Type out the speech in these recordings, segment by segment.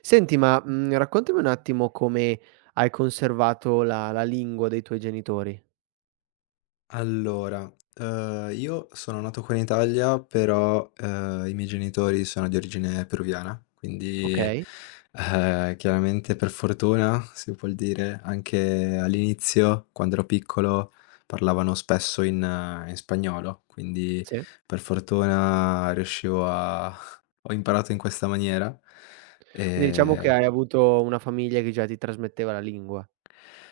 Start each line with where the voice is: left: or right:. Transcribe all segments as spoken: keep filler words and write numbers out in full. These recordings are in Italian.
right: Senti, ma, mhmm, raccontami un attimo come hai conservato la la lingua dei tuoi genitori,
left: Allora, ehm, io sono nato qua in Italia, però, ehm, i miei genitori sono di origine peruviana, quindi,
right: okay?
left: ehm, chiaramente per fortuna, si vuol dire, anche all'inizio, quando ero piccolo, parlavano spesso in eh, in spagnolo, quindi
right: Sì.
left: per fortuna riuscivo a ho imparato in questa maniera,
right: Quindi diciamo che
left: ehm
right: hai avuto una famiglia che già ti trasmetteva la lingua.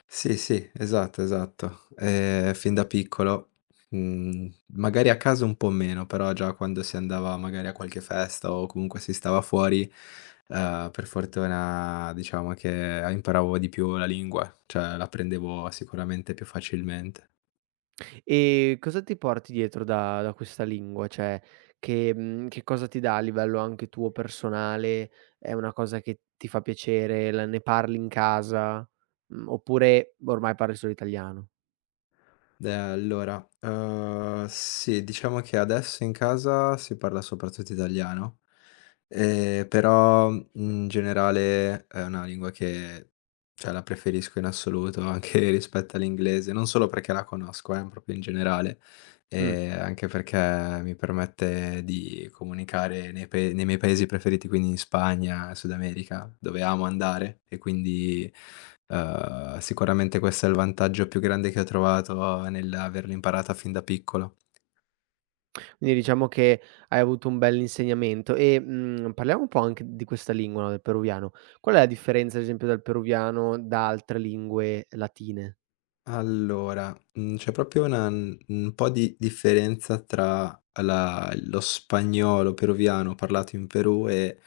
left: Sì, sì, esatto, esatto. Ehm, fin da piccolo, mhmm, magari a casa un po' meno, però già quando si andava magari a qualche festa o comunque si stava fuori, ehm, per fortuna diciamo che imparavo di più la lingua, cioè l'aprendevo sicuramente più facilmente.
right: E cosa ti porti dietro da da questa lingua? Cioè che mhmm, che cosa ti dà a livello anche tuo personale? È una cosa che ti fa piacere? La ne parli in casa? Mhmm, oppure ormai parli solo italiano?
left: Beh, allora, uhm, sì, diciamo che adesso in casa si parla soprattutto italiano, ehm, però, mhmm, in generale è una lingua che cioè la preferisco in assoluto anche rispetto all'inglese, non solo perché la conosco, eh, proprio in generale.
right: Mh.
left: Ehm, anche perché mi permette di comunicare nei pae nei miei paesi preferiti, quindi in Spagna, Sud America, dove amo andare e quindi, uhm, sicuramente questo è il vantaggio più grande che ho trovato nell'averlo imparata fin da piccolo.
right: Quindi diciamo che hai avuto un bell'insegnamento e, mhmm, parliamo un po' anche di questa lingua, no, del peruviano. Qual è la differenza, ad esempio, dal peruviano da altre lingue latine?
left: Allora, mhmm, c'è proprio una n un po' di differenza tra la lo spagnolo peruviano parlato in Perù e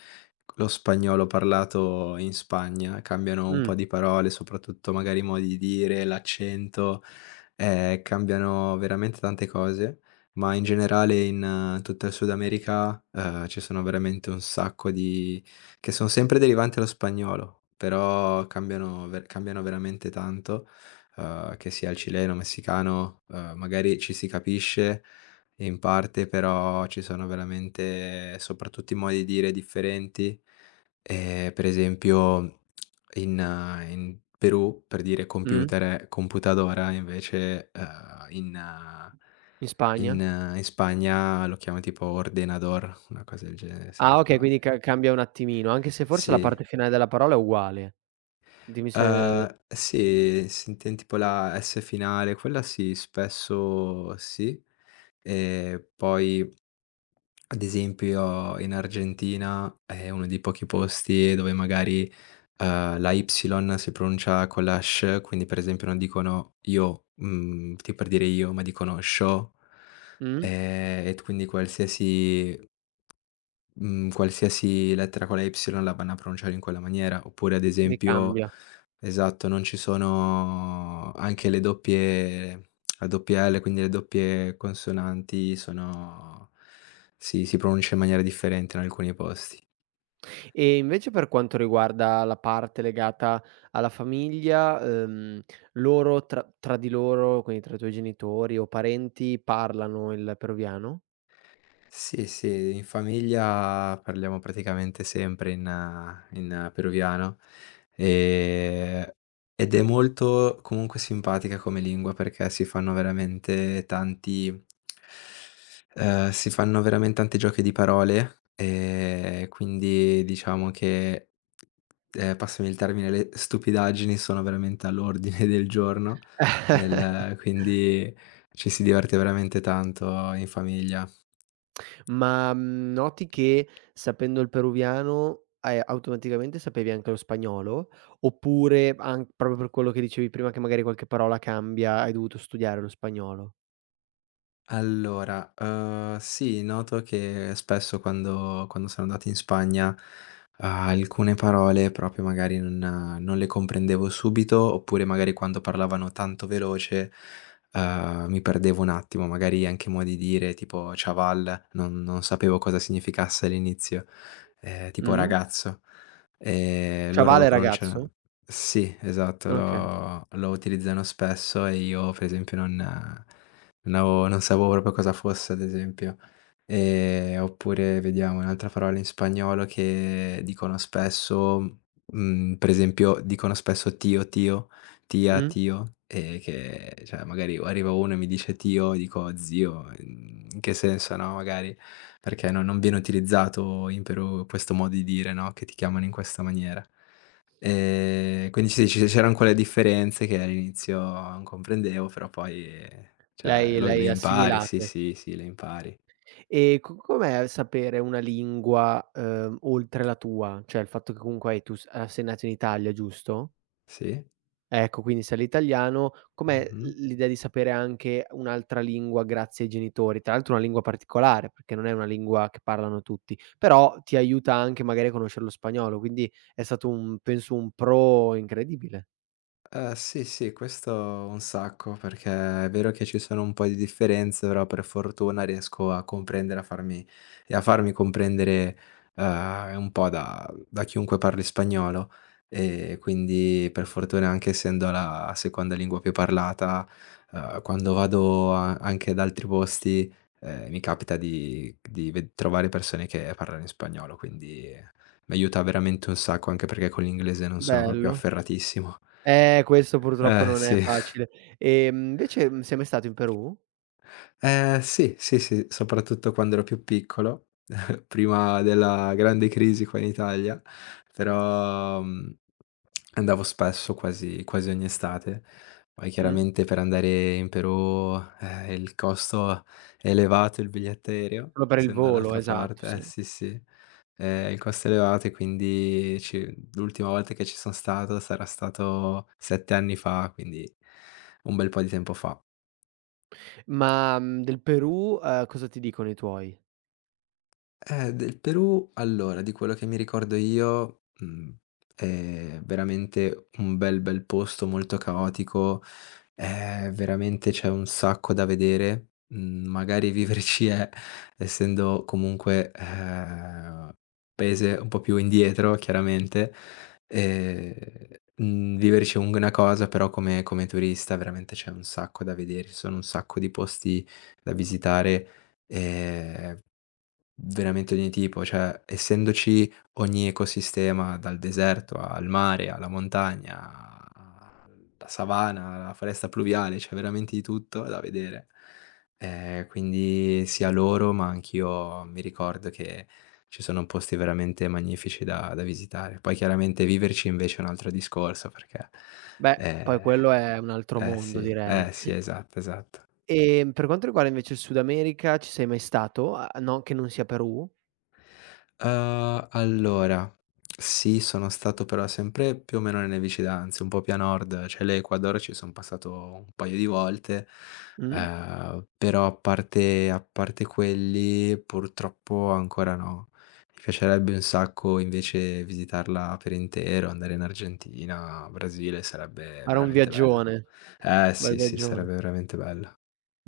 left: lo spagnolo parlato in Spagna. Cambiano un po'
right: Mh,
left: di parole, soprattutto magari i modi di dire, l'accento, ehm, cambiano veramente tante cose, ma in generale in eh, tutto il Sud America, ehm, ci sono veramente un sacco di che son sempre derivanti dallo spagnolo, però cambiano ver cambiano veramente tanto, uhm, che sia il cileno, messicano, uhm, magari ci si capisce in parte, però ci sono veramente soprattutto i modi di dire differenti. Ehm, per esempio in eh, in Perù, per dire
right: mh,
left: computer è computadora, invece, uhm, in eh,
right: in
left: in
right: Spagna?
left: eh, in Spagna lo chiama tipo ordenador, una cosa del genere se non
right: Ah, okay, quindi
left: sbaglio.
right: ca cambia un attimino, anche se forse la
left: Sì.
right: parte finale della parola è uguale. Dimmi se
left: Ehm, sì, se intendi tipo la S finale, quella sì, spesso sì. Ehm, poi ad esempio in Argentina è uno dei pochi posti dove magari, ehm, la Y si pronuncia con la sh, quindi per esempio non dicono io, mhmm, tipo per dire io, ma dicono sho,
right: mh?
left: ehm, e t quindi qualsiasi mhmm, qualsiasi lettera con la Y la vanno a pronunciare in quella maniera, oppure ad
right: Quindi
left: esempio
right: cambia.
left: esatto, non ci sono anche le doppie la doppia L, quindi le doppie consonanti sono si si pronuncia in maniera differente in alcuni posti.
right: E invece per quanto riguarda la parte legata alla famiglia, ehm, loro tra tra di loro, quindi tra i tuoi genitori o parenti, parlano il peruviano?
left: Sì, sì, in famiglia parliamo praticamente sempre in eh, in peruviano, ehm, ed è molto comunque simpatica come lingua perché si fanno veramente tanti ehm, si fanno veramente tanti giochi di parole, ehm, quindi diciamo che, ehm, passami il termine, le stupidaggini sono veramente all'ordine del giorno nel quindi ci si diverte veramente tanto in famiglia.
right: Ma, mhmm, noti che sapendo il peruviano, hai automaticamente sapevi anche lo spagnolo? Oppure an proprio per quello che dicevi prima che magari qualche parola cambia, hai dovuto studiare lo spagnolo?
left: Allora, uhm, sì, noto che spesso quando quando sono andato in Spagna, uhm, alcune parole proprio magari non non le comprendevo subito, oppure magari quando parlavano tanto veloce, uhm, mi perdevo un attimo, magari anche modi di dire tipo chaval, non non sapevo cosa significasse all'inizio, ehm, tipo
right: Mh?
left: ragazzo, ehm, loro
right: Chaval
left: lo
right: è
left: pronunciano
right: ragazzo?
left: sì, esatto,
right: Okay.
left: lo lo utilizzano spesso e io per esempio non non avevo non sapevo proprio cosa fosse, ad esempio. Ehm, oppure vediamo un'altra parola in spagnolo che dicono spesso, mhmm, per esempio dicono spesso "tío, tío", "tía,
right: Mh.
left: tío", ehm, che cioè magari arriva uno e mi dice: "Tío", dico: "Zio", mhmm, in che senso, no, magari, perché no non viene utilizzato in Perù questo modo di dire, no, che ti chiamano in questa maniera. Ehm, quindi sì, ci c'eran quelle differenze che all'inizio non comprendevo, però poi, eh, cioè
right: L'hai
left: lo le
right: l'hai
left: impari, sì,
right: assimilate.
left: sì, sì, le impari.
right: E co com'è sapere una lingua, uhm, oltre la tua? Cioè il fatto che comunque hai tu s ehm, sei nato in Italia, giusto?
left: Sì,
right: Ecco, quindi se l'italiano com'è
left: mh-mh.
right: l l'idea di sapere anche un'altra lingua grazie ai genitori? Tra l'altro una lingua particolare, perché non è una lingua che parlano tutti, però ti aiuta anche magari a conoscere lo spagnolo, quindi è stato un penso un pro incredibile.
left: Ehm, sì, sì, questo un sacco, perché è vero che ci sono un po' di differenze, però per fortuna riesco a comprendere, a farmi e a farmi comprendere, ehm, un po' da da chiunque parli spagnolo. E quindi per fortuna, anche essendo la seconda lingua più parlata, ehm, quando vado a anche ad altri posti, ehm, mi capita di di ve trovare persone che parlano in spagnolo, quindi mi aiuta veramente un sacco, anche perché con l'inglese non sono proprio
right: Bello.
left: afferratissimo.
right: Eh, questo purtroppo
left: Eh
right: non è
left: sì,
right: facile. Ehm, invece, mhmm, sei mai stato in Perù?
left: ehm, sì, sì, sì, soprattutto quando ero più piccolo, prima della grande crisi qua in Italia, però, mhmm, andavo spesso, quasi quasi ogni estate. Poi
right: Mh?
left: chiaramente per andare in Perù, eh, il costo è elevato, il biglietto aereo,
right: Solo per il
left: essendo
right: volo,
left: dall'altra
right: esatto,
left: parte eh
right: sì.
left: sì, sì, ehm, il costo è elevato e quindi ci l'ultima volta che ci son stato sarà stato sette anni fa, quindi un bel po' di tempo fa.
right: Ma, mhmm, del Perù, uhm, cosa ti dicono i tuoi?
left: Eh, del Perù, allora, di quello che mi ricordo io, mhmm, è veramente un bel, bel posto, molto caotico, ehm, veramente c'è un sacco da vedere, mhmm, magari viverci è essendo comunque, ehm, paese un po' più indietro chiaramente, ehm, mhmm, viverci è un una cosa, però come come turista veramente c'è un sacco da vedere, ci sono un sacco di posti da visitare, ehm Veramente ogni tipo, cioè essendoci ogni ecosistema, dal deserto al mare, alla montagna, alla savana, alla foresta pluviale, c'è veramente di tutto da vedere. Ehm, quindi sia loro, ma anch'io mi ricordo che ci sono posti veramente magnifici da da visitare. Poi chiaramente viverci invece è un altro discorso perché,
right: Beh, poi
left: ehm
right: quello è un altro
left: eh sì,
right: mondo direi.
left: eh sì, esatto, esatto.
right: Ehm, per quanto riguarda invece il Sud America, ci sei mai stato? A no, che non sia Perù?
left: Uhm, allora, sì, sono stato però sempre più o meno nelle vicinanze, un po' più a nord, cioè l'Ecuador ci son passato un paio di volte,
right: Mh?
left: uhm, però a parte a parte quelli purtroppo ancora no. Mi piacerebbe un sacco invece visitarla per intero, andare in Argentina, Brasile, sarebbe
right: Era un
left: veramente bello.
right: viaggione,
left: Eh
right: bel
left: sì, sì,
right: viaggione.
left: sarebbe veramente bello.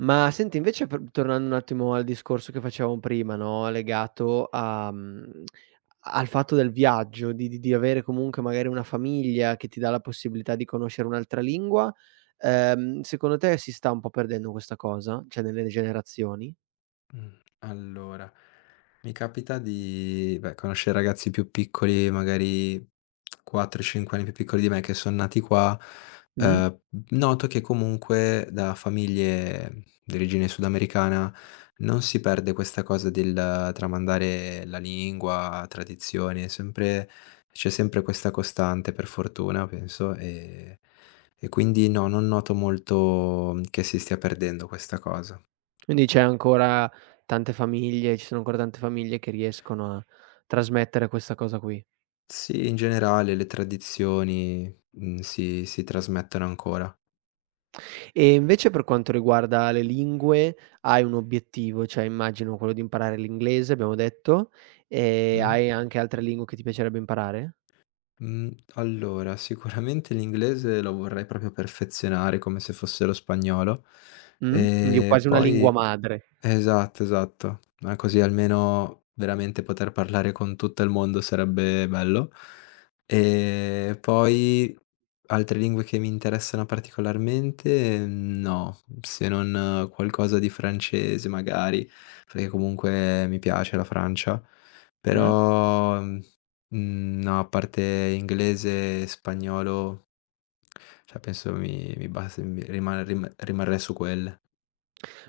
right: Ma senti invece per tornando un attimo al discorso che facevamo prima, no, legato a mhmm, al fatto del viaggio, di di di avere comunque magari una famiglia che ti dà la possibilità di conoscere un'altra lingua, ehm, secondo te si sta un po' perdendo questa cosa? Cioè nelle generazioni?
left: Mh, allora, mi capita di, beh, conoscere ragazzi più piccoli, magari quattro, cinque anni più piccoli di me che son nati qua,
right: Mh?
left: ehm, noto che comunque da famiglie di origine sudamericana non si perde questa cosa del tramandare la lingua, tradizioni, è sempre c'è sempre questa costante per fortuna penso, ehm, e quindi no, non noto molto che si stia perdendo questa cosa.
right: Quindi c'è ancora tante famiglie ci sono ancora tante famiglie che riescono a trasmettere questa cosa qui.
left: Sì, in generale le tradizioni, mhmm, si si trasmettono ancora.
right: E invece per quanto riguarda le lingue, hai un obiettivo, cioè immagino quello di imparare l'inglese, abbiamo detto, e
left: Mh-mh.
right: hai anche altre lingue che ti piacerebbe imparare?
left: Mhmm, allora sicuramente l'inglese lo vorrei proprio perfezionare come se fosse lo spagnolo,
right: Mh? Quindi
left: e
right: quasi una lingua
left: poi.
right: madre.
left: Esatto, esatto. Ma così almeno veramente poter parlare con tutto il mondo sarebbe bello. E poi altre lingue che mi interessano particolarmente, no, se non qualcosa di francese magari, perché comunque mi piace la Francia,
right: Mh?
left: però, mhmm, no, a parte inglese e spagnolo, cioè penso mi mi basta mi rimane rim rimarrei su quelle.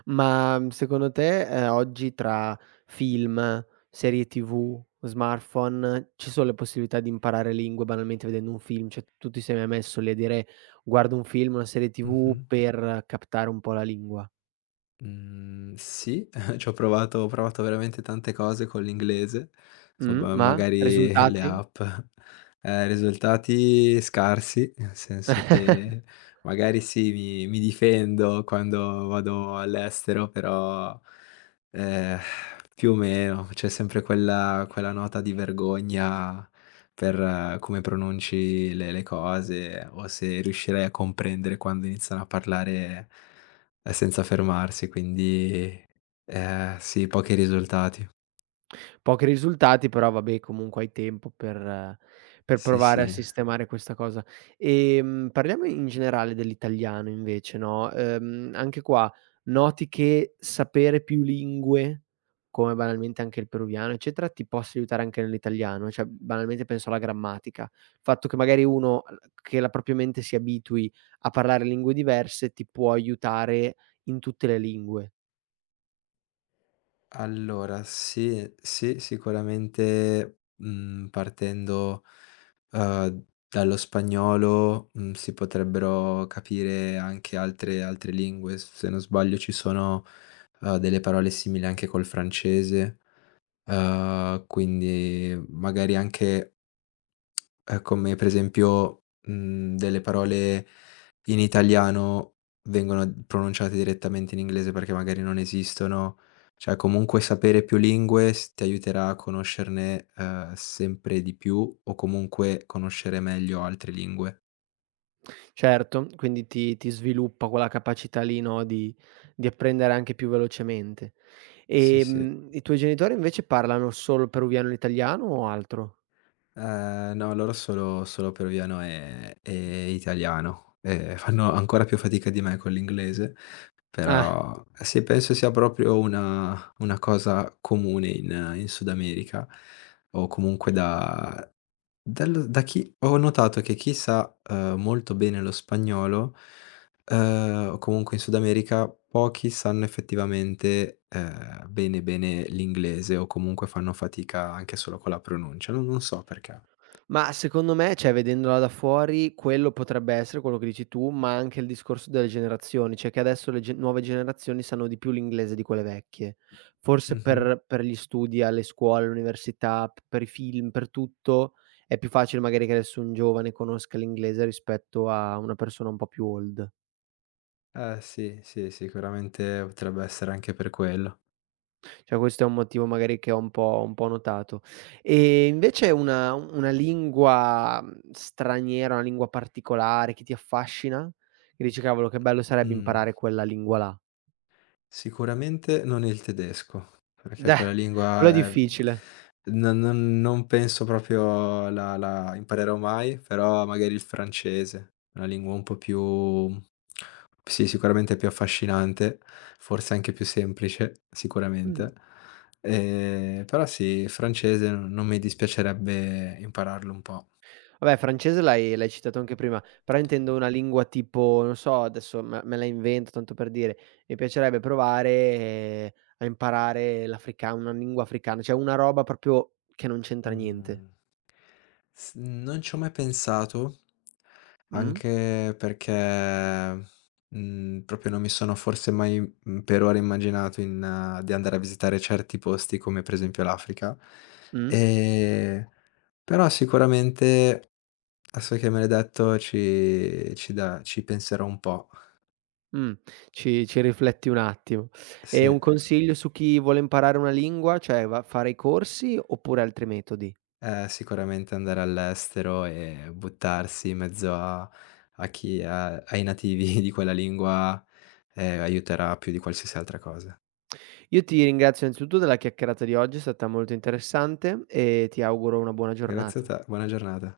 right: Ma, mhmm, secondo te, ehm, oggi tra film, serie ti vu, smartphone, ci sono le possibilità di imparare lingue banalmente vedendo un film? Cioè, tu ti sei mai messo lì a dire: "Guardo un film, una serie
left: Mh-mh.
right: ti vu per captare un po' la lingua."
left: Mhmm, sì, c'ho provato ho provato veramente tante cose con l'inglese,
right: Mh,
left: insomma
right: ma
left: magari le
right: risultati?
left: app, ehm, risultati scarsi, nel senso che magari sì, mi mi difendo quando vado all'estero, però, ehm, più o meno c'è sempre quella quella nota di vergogna per eh, come pronunci le le cose o se riuscirei a comprendere quando iniziano a parlare eh, senza fermarsi, quindi, ehm, sì, pochi risultati.
right: Pochi risultati, però vabbè comunque hai tempo per per
left: Sì,
right: provare a
left: sì.
right: sistemare questa cosa. Ehm, parliamo in generale dell'italiano invece, no, ehm, anche qua noti che sapere più lingue, come banalmente anche il peruviano eccetera, ti possa aiutare anche nell'italiano? Cioè banalmente penso alla grammatica. Il fatto che magari uno l che la propria mente si abitui a parlare lingue diverse ti può aiutare in tutte le lingue.
left: Allora, sì, sì, sicuramente, mhmm, partendo, uhm, dallo spagnolo, mhmm, si potrebbero capire anche altre altre lingue. S Se non sbaglio ci sono, uhm, delle parole simili anche col francese, uhm, quindi magari anche. Ehm, come per esempio, mhmm, delle parole in italiano vengono pronunciate direttamente in inglese perché magari non esistono. Cioè comunque sapere più lingue s ti aiuterà a conoscerne, ehm, sempre di più o comunque conoscere meglio altre lingue.
right: Certo, quindi ti ti sviluppa quella capacità lì, no, di di apprendere anche più velocemente.
left: Sì, sì.
right: Ehm, i tuoi genitori invece parlano solo peruviano e italiano o altro?
left: Ehm, no, loro solo solo peruviano e e italiano, e fanno ancora più fatica di me con l'inglese,
right: Ah,
left: però eh, sì, penso sia proprio una una cosa comune in in Sud America o comunque da dal da chi ho notato che chi sa, ehm, molto bene lo spagnolo, ehm, o comunque in Sud America, pochi sanno effettivamente, ehm, bene bene l'inglese o comunque fanno fatica anche solo con la pronuncia, non non so perché.
right: ma secondo me, cioè vedendola da fuori, quello potrebbe essere quello che dici tu, ma anche il discorso delle generazioni, cioè che adesso le ge- nuove generazioni sanno di più l'inglese di quelle vecchie. Forse
left: Mh-mh.
right: per, per gli studi alle scuole, all'università, p- per i film, per tutto, è più facile magari che adesso un giovane conosca l'inglese rispetto a una persona un po' più old.
left: Eh sì, sì, sicuramente potrebbe essere anche per quello.
right: Cioè questo è un motivo magari che ho un po' un po' notato. E invece una una lingua, mhmm, straniera, una lingua particolare che ti affascina? Che dici: "Cavolo che bello sarebbe
left: Mh,
right: imparare quella lingua là."
left: Sicuramente non il tedesco, perché quella
right: Deh, quello è
left: lingua, ehm,
right: difficile.
left: non non non penso proprio la la imparerò mai, però magari il francese, una lingua un po' più sì, sicuramente più affascinante, forse anche più semplice,
right: Mh.
left: sicuramente. Ehm, però sì, il francese non non mi dispiacerebbe impararlo un po'.
right: Vabbè, francese l'hai l'hai citato anche prima, però intendo una lingua tipo, non so adesso me me la invento tanto per dire, mi piacerebbe provare eh, a imparare l'africa una lingua africana, cioè una roba proprio che non c'entra niente.
left: Mhmm, s Non ci ho mai pensato,
right: Mh?
left: anche perché, mhmm, proprio non mi sono forse mai, mhmm, per ora immaginato in eh, di andare a visitare certi posti come per esempio l'Africa.
right: Mh?
left: Ehm, Però sicuramente adesso che me l'hai detto ci ci da ci penserò un po',
right: Mh, ci ci rifletti un attimo. E
left: sì.
right: un consiglio su chi vuole imparare una lingua, cioè va a fare i corsi oppure altri metodi?
left: Eh, sicuramente andare all'estero e buttarsi in mezzo a a chi a ai nativi di quella lingua, ehm, aiuterà più di qualsiasi altra cosa.
right: Io ti ringrazio innanzitutto della chiacchierata di oggi, è stata molto interessante e ti auguro una buona
left: Grazie a
right: giornata.
left: te, buona giornata.